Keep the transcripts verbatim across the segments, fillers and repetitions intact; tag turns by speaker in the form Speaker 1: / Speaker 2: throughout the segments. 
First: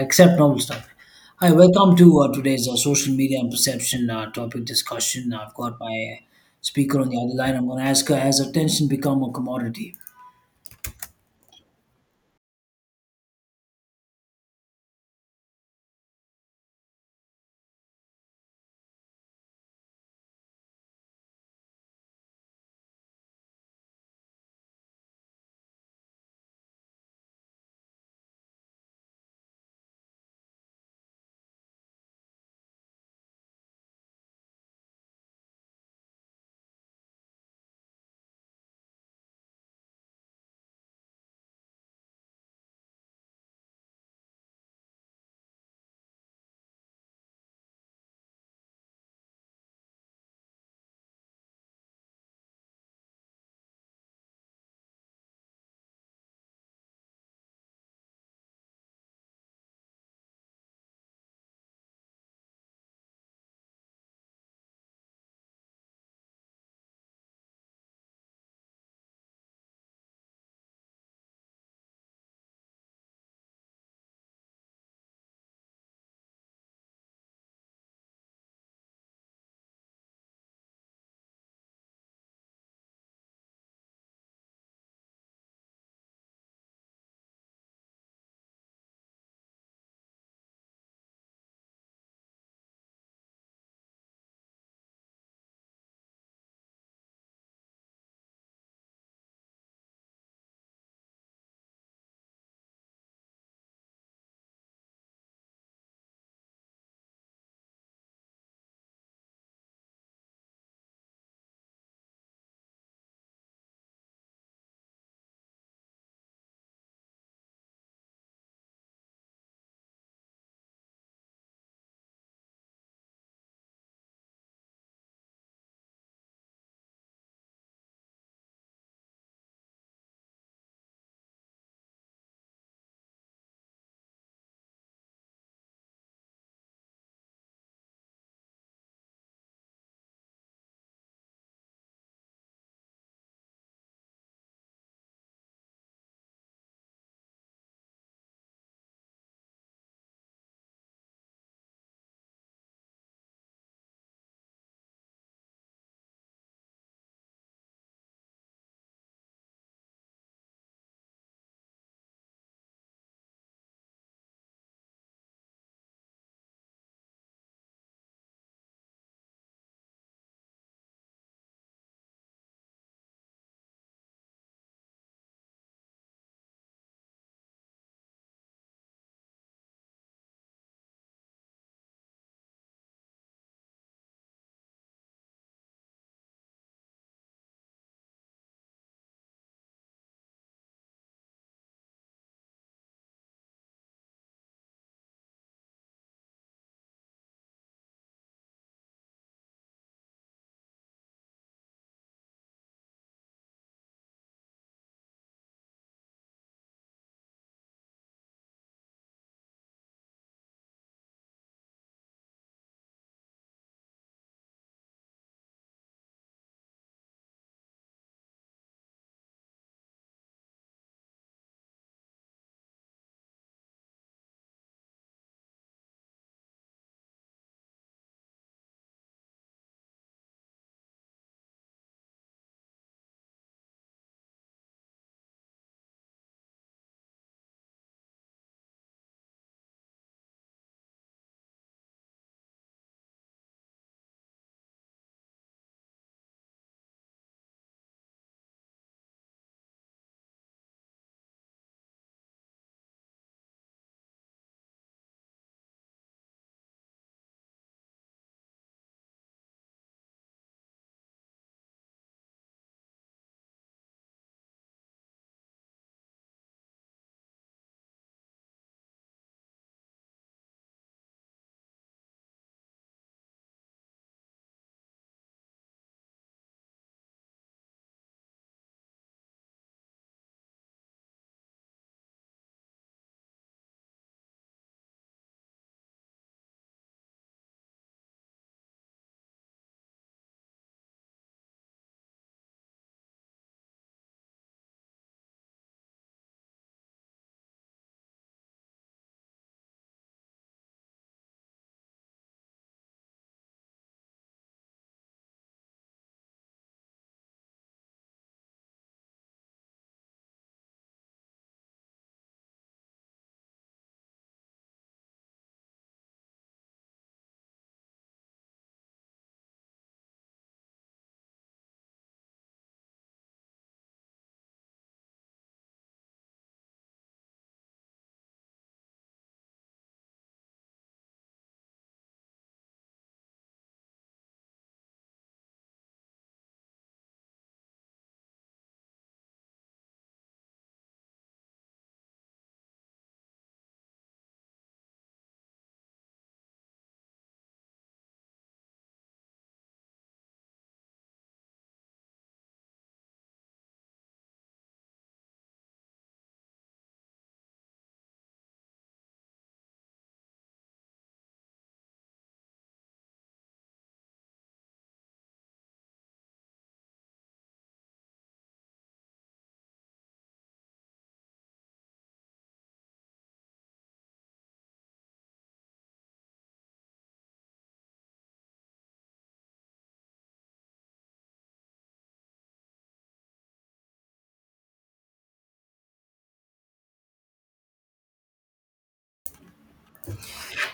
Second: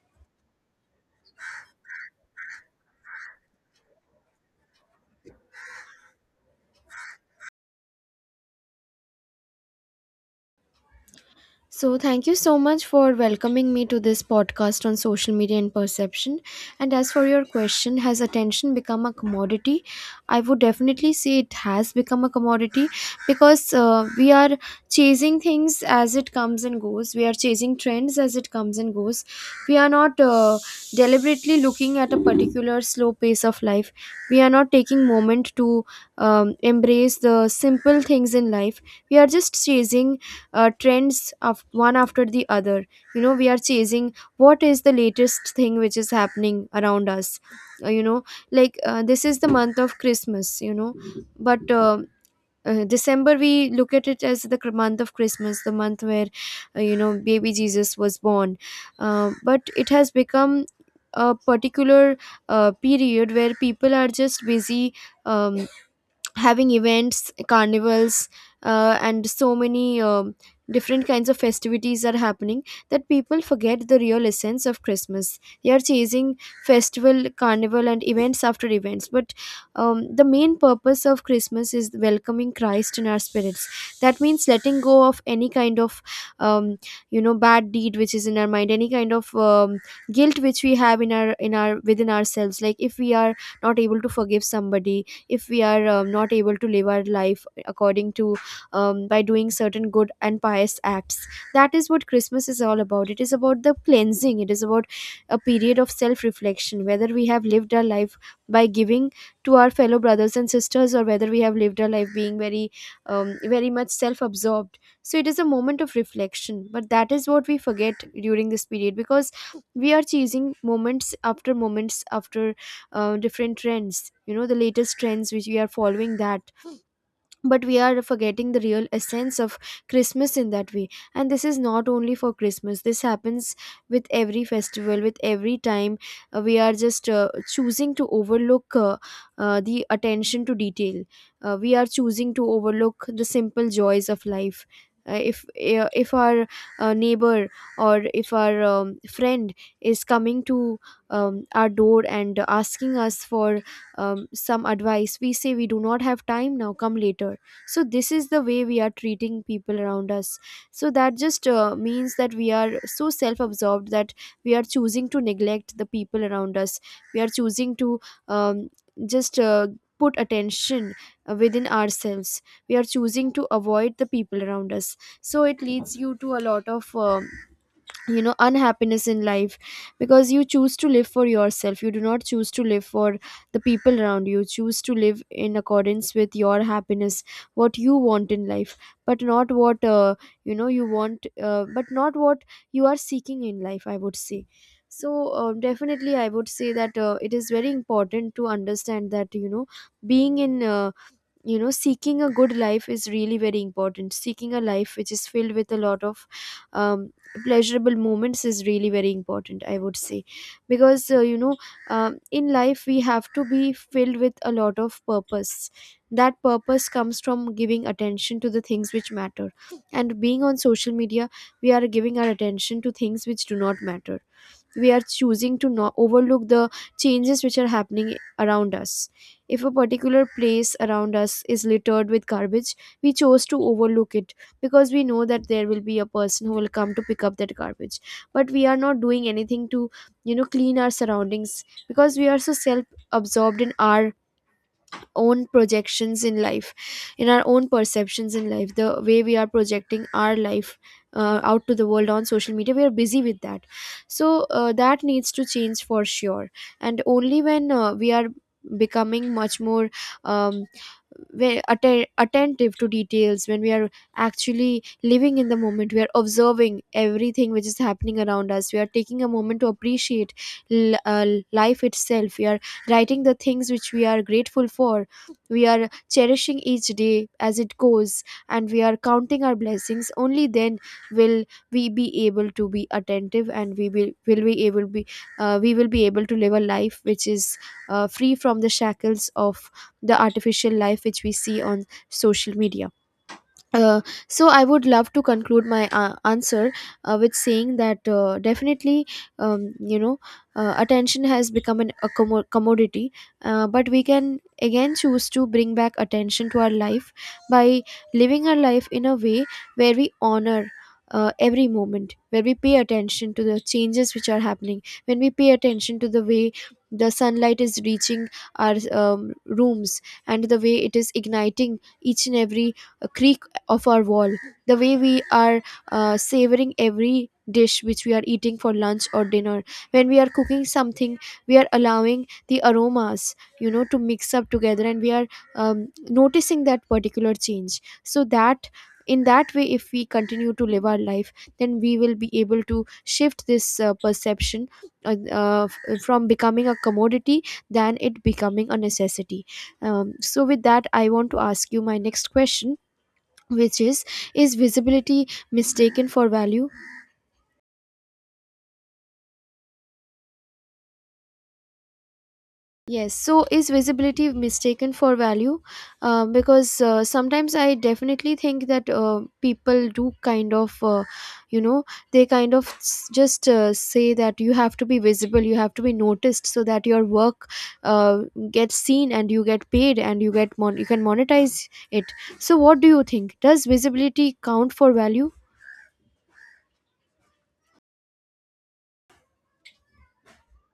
Speaker 1: Accept normal stuff. Hi, welcome to uh, today's uh, social media and perception uh, topic discussion. I've got my speaker on the other line. I'm going to ask her, has attention become a commodity?
Speaker 2: So, thank you so much for welcoming me to this podcast on social media and perception. And as for your question, has attention become a commodity? I would definitely say it has become a commodity because uh, we are chasing things as it comes and goes. We are chasing trends as it comes and goes. We are not uh, deliberately looking at a particular slow pace of life. We are not taking moment to um, embrace the simple things in life. We are just chasing uh, trends of one after the other, you know, we are chasing what is the latest thing which is happening around us. Uh, you know like uh, this is the month of Christmas, you know, but uh, uh, december we look at it as the cr- month of Christmas, the month where, uh, you know, baby Jesus was born. Uh, but it has become a particular uh, period where people are just busy, um, having events, carnivals, uh, and so many um different kinds of festivities are happening that people forget the real essence of Christmas. They are chasing festival, carnival and events after events, but um, the main purpose of Christmas is welcoming Christ in our spirits. That means letting go of any kind of, um, you know, bad deed which is in our mind, any kind of um, guilt which we have in our in our within ourselves, like if we are not able to forgive somebody, if we are um, not able to live our life according to, um, by doing certain good and pious acts. That is what Christmas is all about. It is about the cleansing, it is about a period of self reflection, whether we have lived our life by giving to our fellow brothers and sisters, or whether we have lived our life being very, um, very much self absorbed. So it is a moment of reflection, but that is what we forget during this period because we are chasing moments after moments after uh, different trends, you know, the latest trends which we are following that, but we are forgetting the real essence of Christmas in that way. And this is not only for Christmas, this happens with every festival, with every time uh, we are just uh, choosing to overlook, uh, uh, the attention to detail. Uh, we are choosing to overlook the simple joys of life. Uh, if, uh, if our uh, neighbor or if our um, friend is coming to, um, our door and asking us for, um, some advice, we say we do not have time now, come later. So this is the way we are treating people around us. So that just uh, means that we are so self absorbed that we are choosing to neglect the people around us. We are choosing to, um, just uh, put attention uh, within ourselves. We are choosing to avoid the people around us, so it leads you to a lot of, um you know unhappiness in life, because you choose to live for yourself, you do not choose to live for the people around you. You choose to live in accordance with your happiness, what you want in life, but not what, uh, you know you want, uh, but not what you are seeking in life, I would say. So, um, definitely I would say that uh, it is very important to understand that, you know, being in, uh, you know, seeking a good life is really very important. Seeking a life which is filled with a lot of, um, pleasurable moments is really very important, I would say, because, uh, you know, um, in life we have to be filled with a lot of purpose. That purpose comes from giving attention to the things which matter, and being on social media we are giving our attention to things which do not matter. We are choosing to not overlook the changes which are happening around us. If a particular place around us is littered with garbage, we chose to overlook it because we know that there will be a person who will come to pick up that garbage. But we are not doing anything to, you know, clean our surroundings, because we are so self absorbed in our own projections in life, in our own perceptions in life, the way we are projecting our life uh, out to the world on social media, we are busy with that. So uh, that needs to change for sure. And only when uh, we are becoming much more, um, very atten- attentive to details, when we are actually living in the moment, we are observing everything which is happening around us, we are taking a moment to appreciate l- uh, life itself, we are writing the things which we are grateful for, we are cherishing each day as it goes, and we are counting our blessings. Only then will we be able to be attentive, and we will, will be able be, uh, we will be able to live a life which is uh, free from the shackles of the artificial life which we see on social media. uh, so I would love to conclude my uh, answer uh, with saying that, uh, definitely, um, you know, uh, attention has become an, a commo- commodity, uh, but we can again choose to bring back attention to our life by living our life in a way where we honor. Uh, every moment, where we pay attention to the changes which are happening, when we pay attention to the way the sunlight is reaching our, um, rooms, and the way it is igniting each and every uh, creak of our wall, the way we are uh, savoring every dish which we are eating for lunch or dinner. When we are cooking something, we are allowing the aromas, you know, to mix up together, and we are, um, noticing that particular change. So that, in that way, if we continue to live our life, then we will be able to shift this uh, perception uh, uh, f- from becoming a commodity than it becoming a necessity. Um, so with that, I want to ask you my next question, which is is visibility mistaken for value? Yes, so, is visibility mistaken for value? Uh, because, uh, sometimes I definitely think that, uh, people do kind of, uh, you know they kind of s- just uh, say that you have to be visible, you have to be noticed, so that your work, uh, gets seen and you get paid and you get mon- you can monetize it. So what do you think, does visibility count for value?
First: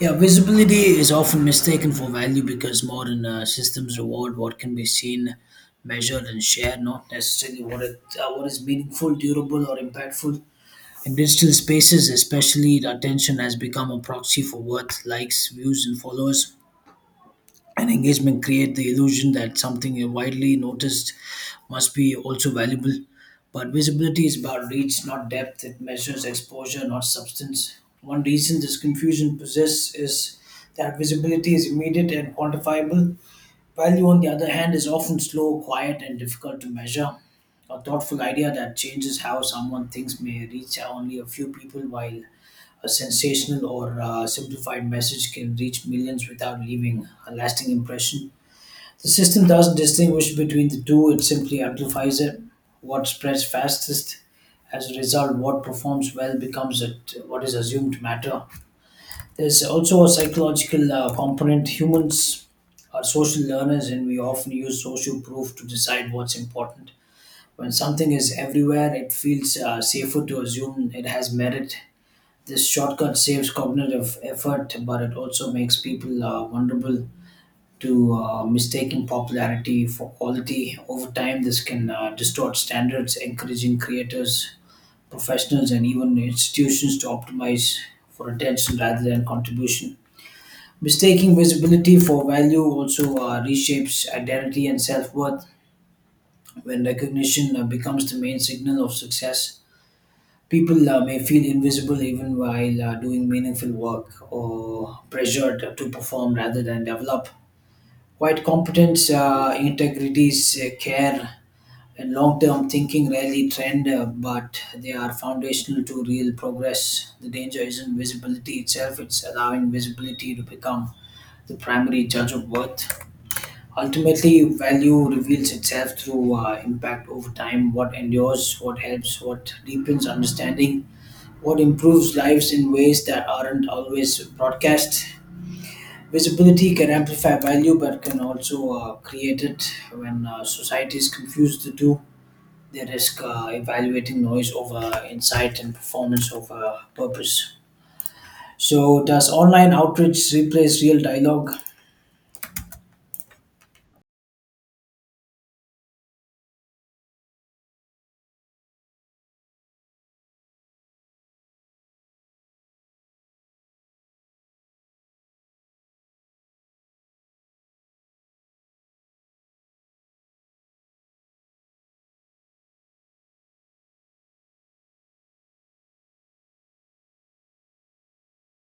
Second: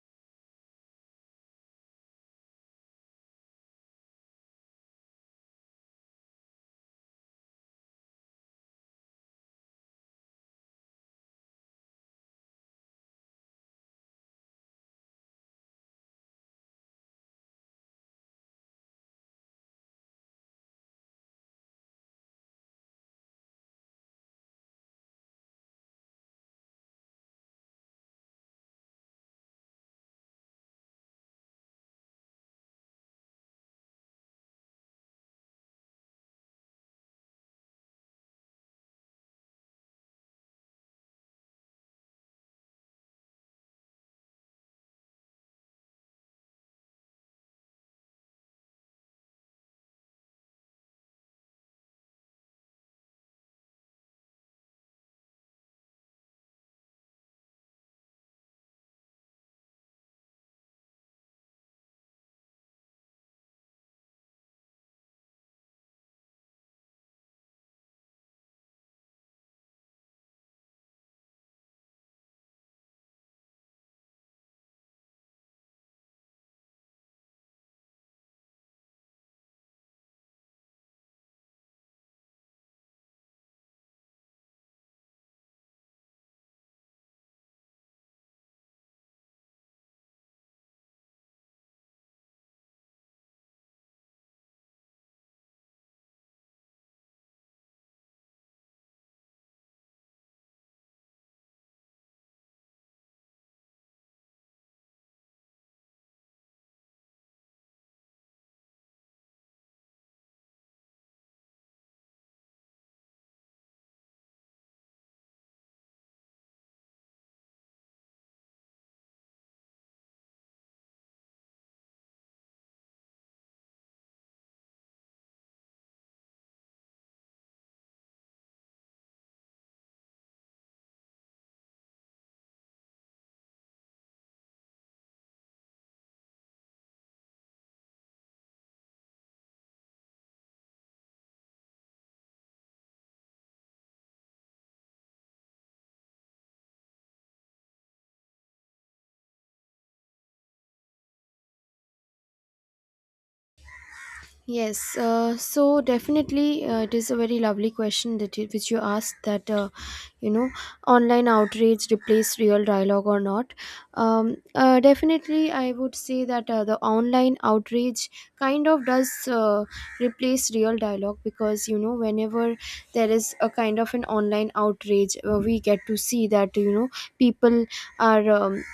Speaker 1: Yeah, visibility is often mistaken for value because modern uh, systems reward what can be seen, measured, and shared, not necessarily what, it, uh, what is meaningful, durable, or impactful. In digital spaces, especially, the attention has become a proxy for worth, likes, views, and followers and engagement create the illusion that something widely noticed must be also valuable. But visibility is about reach, not depth. It measures exposure, not substance. One reason this confusion persists is that visibility is immediate and quantifiable. Value, on the other hand, is often slow, quiet, and difficult to measure. A thoughtful idea that changes how someone thinks may reach only a few people, while a sensational or uh, simplified message can reach millions without leaving a lasting impression. The system doesn't distinguish between the two, it simply amplifies it. What spreads fastest, as a result, what performs well becomes it, what is assumed to matter. There's also a psychological uh, component. Humans are social learners and we often use social proof to decide what's important. When something is everywhere, it feels uh, safer to assume it has merit. This shortcut saves cognitive effort, but it also makes people uh, vulnerable to uh, mistaking popularity for quality. Over time, this can uh, distort standards, encouraging creators, professionals, and even institutions to optimize for attention rather than contribution. Mistaking visibility for value also uh, reshapes identity and self worth when recognition uh, becomes the main signal of success. People uh, may feel invisible even while uh, doing meaningful work or pressured to perform rather than develop. Quite competence, uh, integrities, uh, care, and long term thinking rarely trend, uh, but they are foundational to real progress. The danger isn't visibility itself, it's allowing visibility to become the primary judge of worth. Ultimately, value reveals itself through uh, impact over time, what endures, what helps, what deepens understanding, what improves lives in ways that aren't always broadcast. Visibility can amplify value but can also uh, create it. When uh, societies confuse the two, they risk uh, evaluating noise over insight and performance over purpose. So, does online outreach replace real dialogue?
Speaker 2: Yes, uh, so definitely uh, it is a very lovely question that you, which you asked, that, uh, you know, online outrage replace real dialogue or not. Um, uh, definitely, I would say that uh, the online outrage kind of does uh, replace real dialogue, because, you know, whenever there is a kind of an online outrage, uh, we get to see that, you know, people are, um,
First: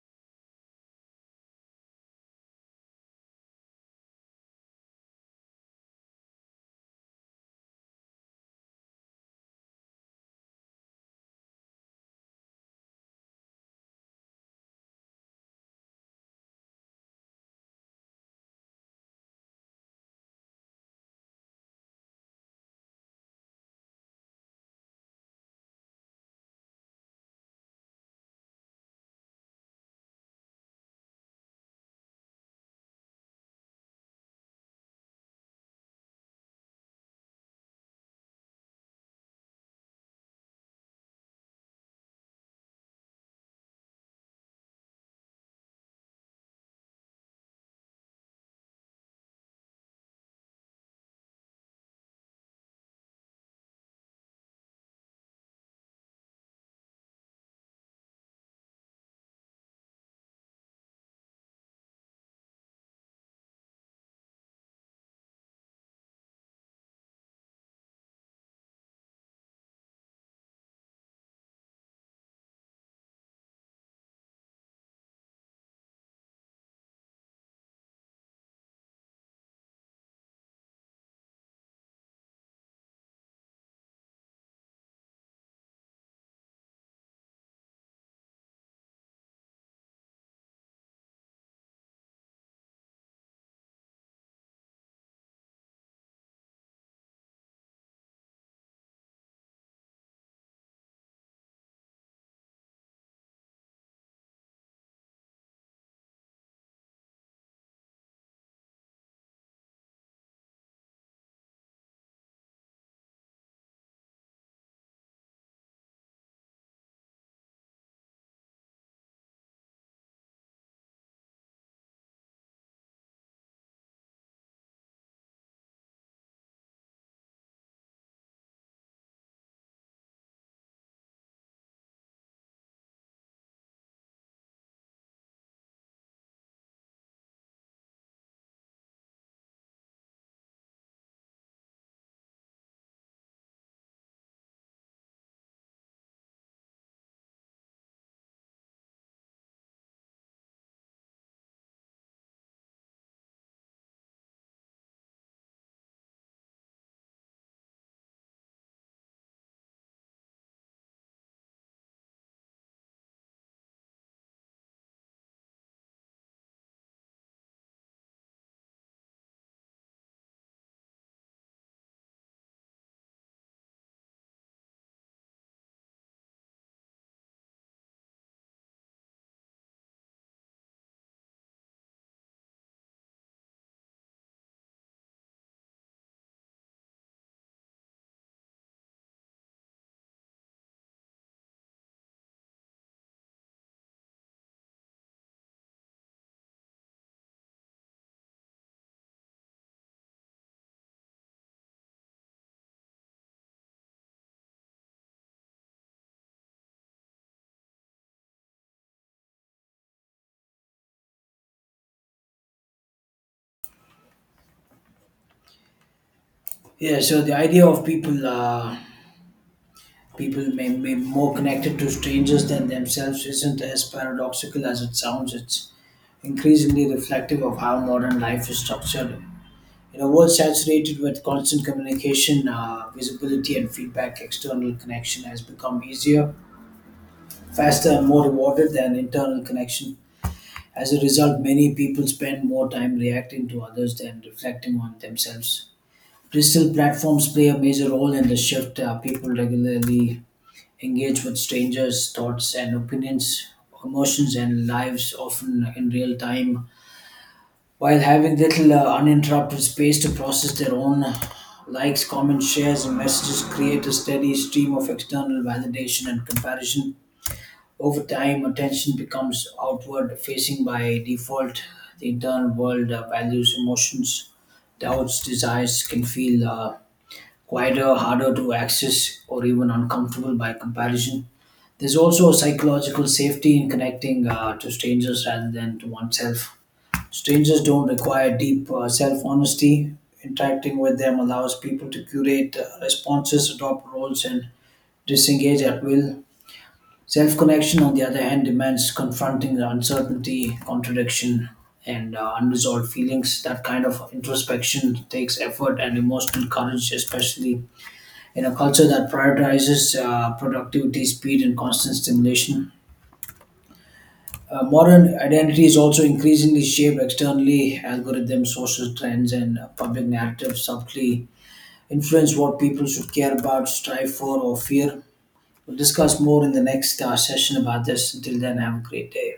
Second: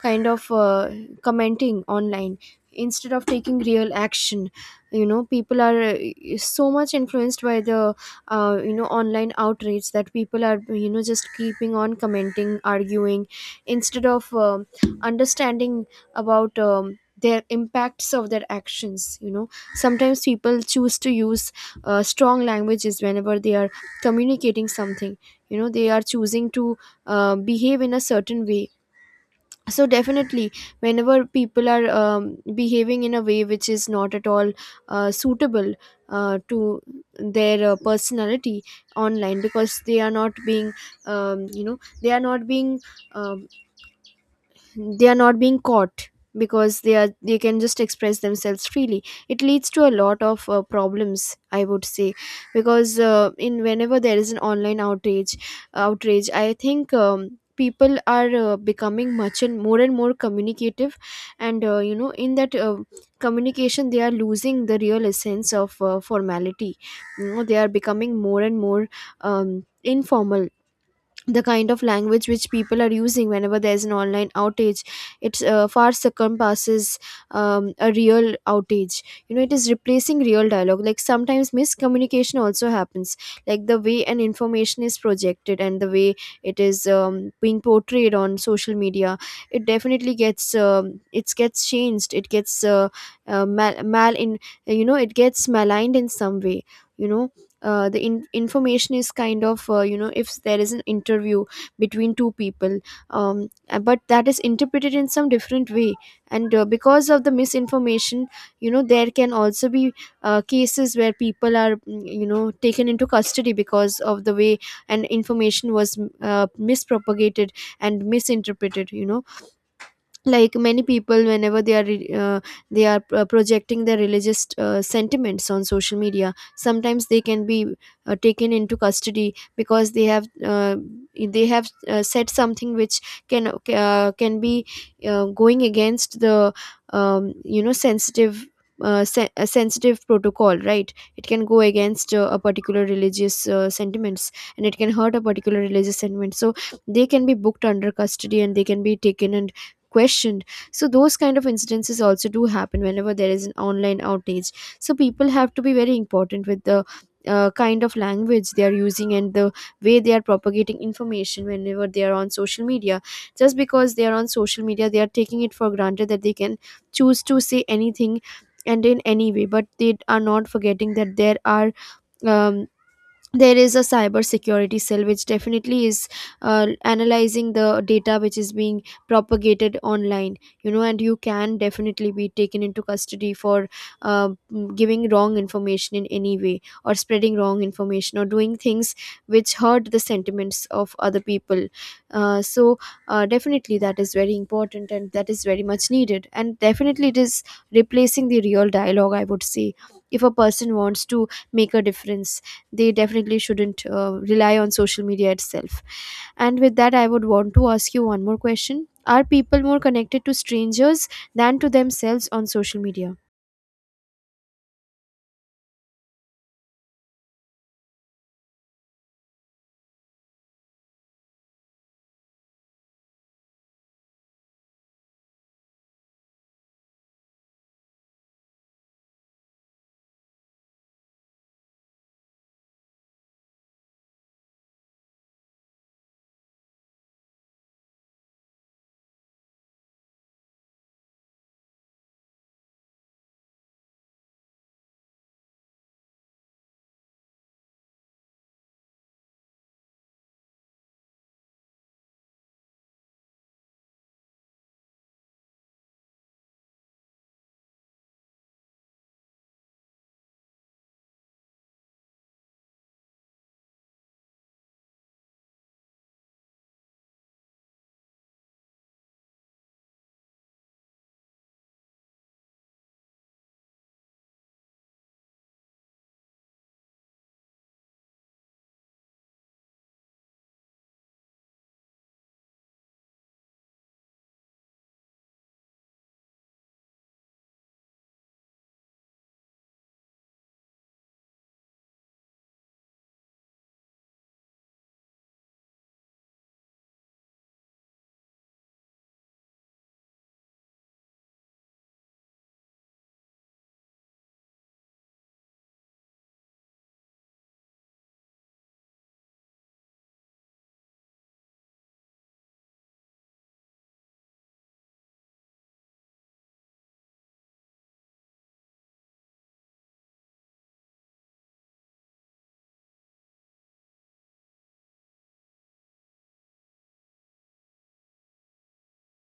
Speaker 2: kind of uh, commenting online instead of taking real action. You know, people are uh, so much influenced by the, uh, you know, online outrage, that people are, you know, just keeping on commenting, arguing instead of, um understanding about, um, their impacts of their actions. You know, sometimes people choose to use uh, strong languages whenever they are communicating something. You know, they are choosing to uh, behave in a certain way. So definitely, whenever people are um, behaving in a way which is not at all uh, suitable uh, to their uh, personality online, because they are not being, um, you know they are not being, um, they are not being caught, because they are they can just express themselves freely, it leads to a lot of uh, problems, I would say. Because uh, in whenever there is an online outrage outrage, I think um, people are uh, becoming much and more and more communicative, and, uh, you know, in that uh, communication they are losing the real essence of uh, formality. You know, they are becoming more and more, um, informal. The kind of language which people are using whenever there's an online outage, it's uh, far circumpasses um, a real outage. You know, it is replacing real dialogue. Like, sometimes miscommunication also happens, like the way an information is projected and the way it is, um, being portrayed on social media, it definitely gets, um, it gets changed, it gets, uh, uh, mal, mal in, you know, it gets maligned in some way. You know, uh, the in- information is kind of, uh, you know if there is an interview between two people, um, uh, but that is interpreted in some different way. And uh, because of the misinformation, you know, there can also be uh, cases where people are, mm, you know, taken into custody because of the way an information was, mm, uh, mispropagated and misinterpreted. You know, like many people, whenever they are re- uh, they are uh, projecting their religious uh, sentiments on social media, sometimes they can be uh, taken into custody because they have uh, they have uh, said something which can, uh, can be uh, going against the, um, you know, sensitive, uh, sen- a sensitive protocol, right. It can go against uh, a particular religious uh, sentiments, and it can hurt a particular religious sentiment. So they can be booked under custody and they can be taken and questioned. So those kind of incidences also do happen whenever there is an online outage. So people have to be very important with the uh, kind of language they are using and the way they are propagating information whenever they are on social media. Just because they are on social media, they are taking it for granted that they can choose to say anything and in any way, but they are not forgetting that there are, um, there is a cyber security cell which definitely is uh, analyzing the data which is being propagated online, you know, and you can definitely be taken into custody for uh, mm, giving wrong information in any way, or spreading wrong information, or doing things which hurt the sentiments of other people. uh, so uh, Definitely, that is very important and that is very much needed, and definitely it is replacing the real dialogue, I would say. If a person wants to make a difference, they definitely shouldn't uh, rely on social media itself. And with that, I would want to ask you one more question: are people more connected to strangers than to themselves on social media?
Speaker 1: Yeah, so the idea of people uh, people may be more connected to strangers than themselves isn't as paradoxical as it sounds. It's increasingly reflective of how modern life is structured. In a world saturated with constant communication, uh, visibility and feedback, external connection has become easier, faster, and more rewarded than internal connection. As a result, many people spend more time reacting to others than reflecting on themselves. Digital platforms play a major role in the shift. Uh, people regularly engage with strangers' thoughts and opinions, emotions, and lives, often in real time while having little uh, uninterrupted space to process their own. Uh, likes, comments, shares, and messages create a steady stream of external validation and comparison. Over time, attention becomes outward facing by default. The internal world, uh, values, emotions, doubts, desires can feel uh, quieter, harder to access, or even uncomfortable by comparison. There's also a psychological safety in connecting uh, to strangers rather than to oneself. Strangers don't require deep uh, self honesty. Interacting with them allows people to curate uh, responses, adopt roles, and disengage at will. Self connection, on the other hand, demands confronting the uncertainty, contradiction, and uh, unresolved feelings. That kind of introspection takes effort and emotional courage, especially in a culture that prioritizes uh, productivity, speed, and constant stimulation. Uh, modern identity is also increasingly shaped externally. Algorithms, social trends, and uh, public narratives subtly influence what people should care about, strive for, or fear. We'll discuss more in the next uh, session about this. Until then, have a great day.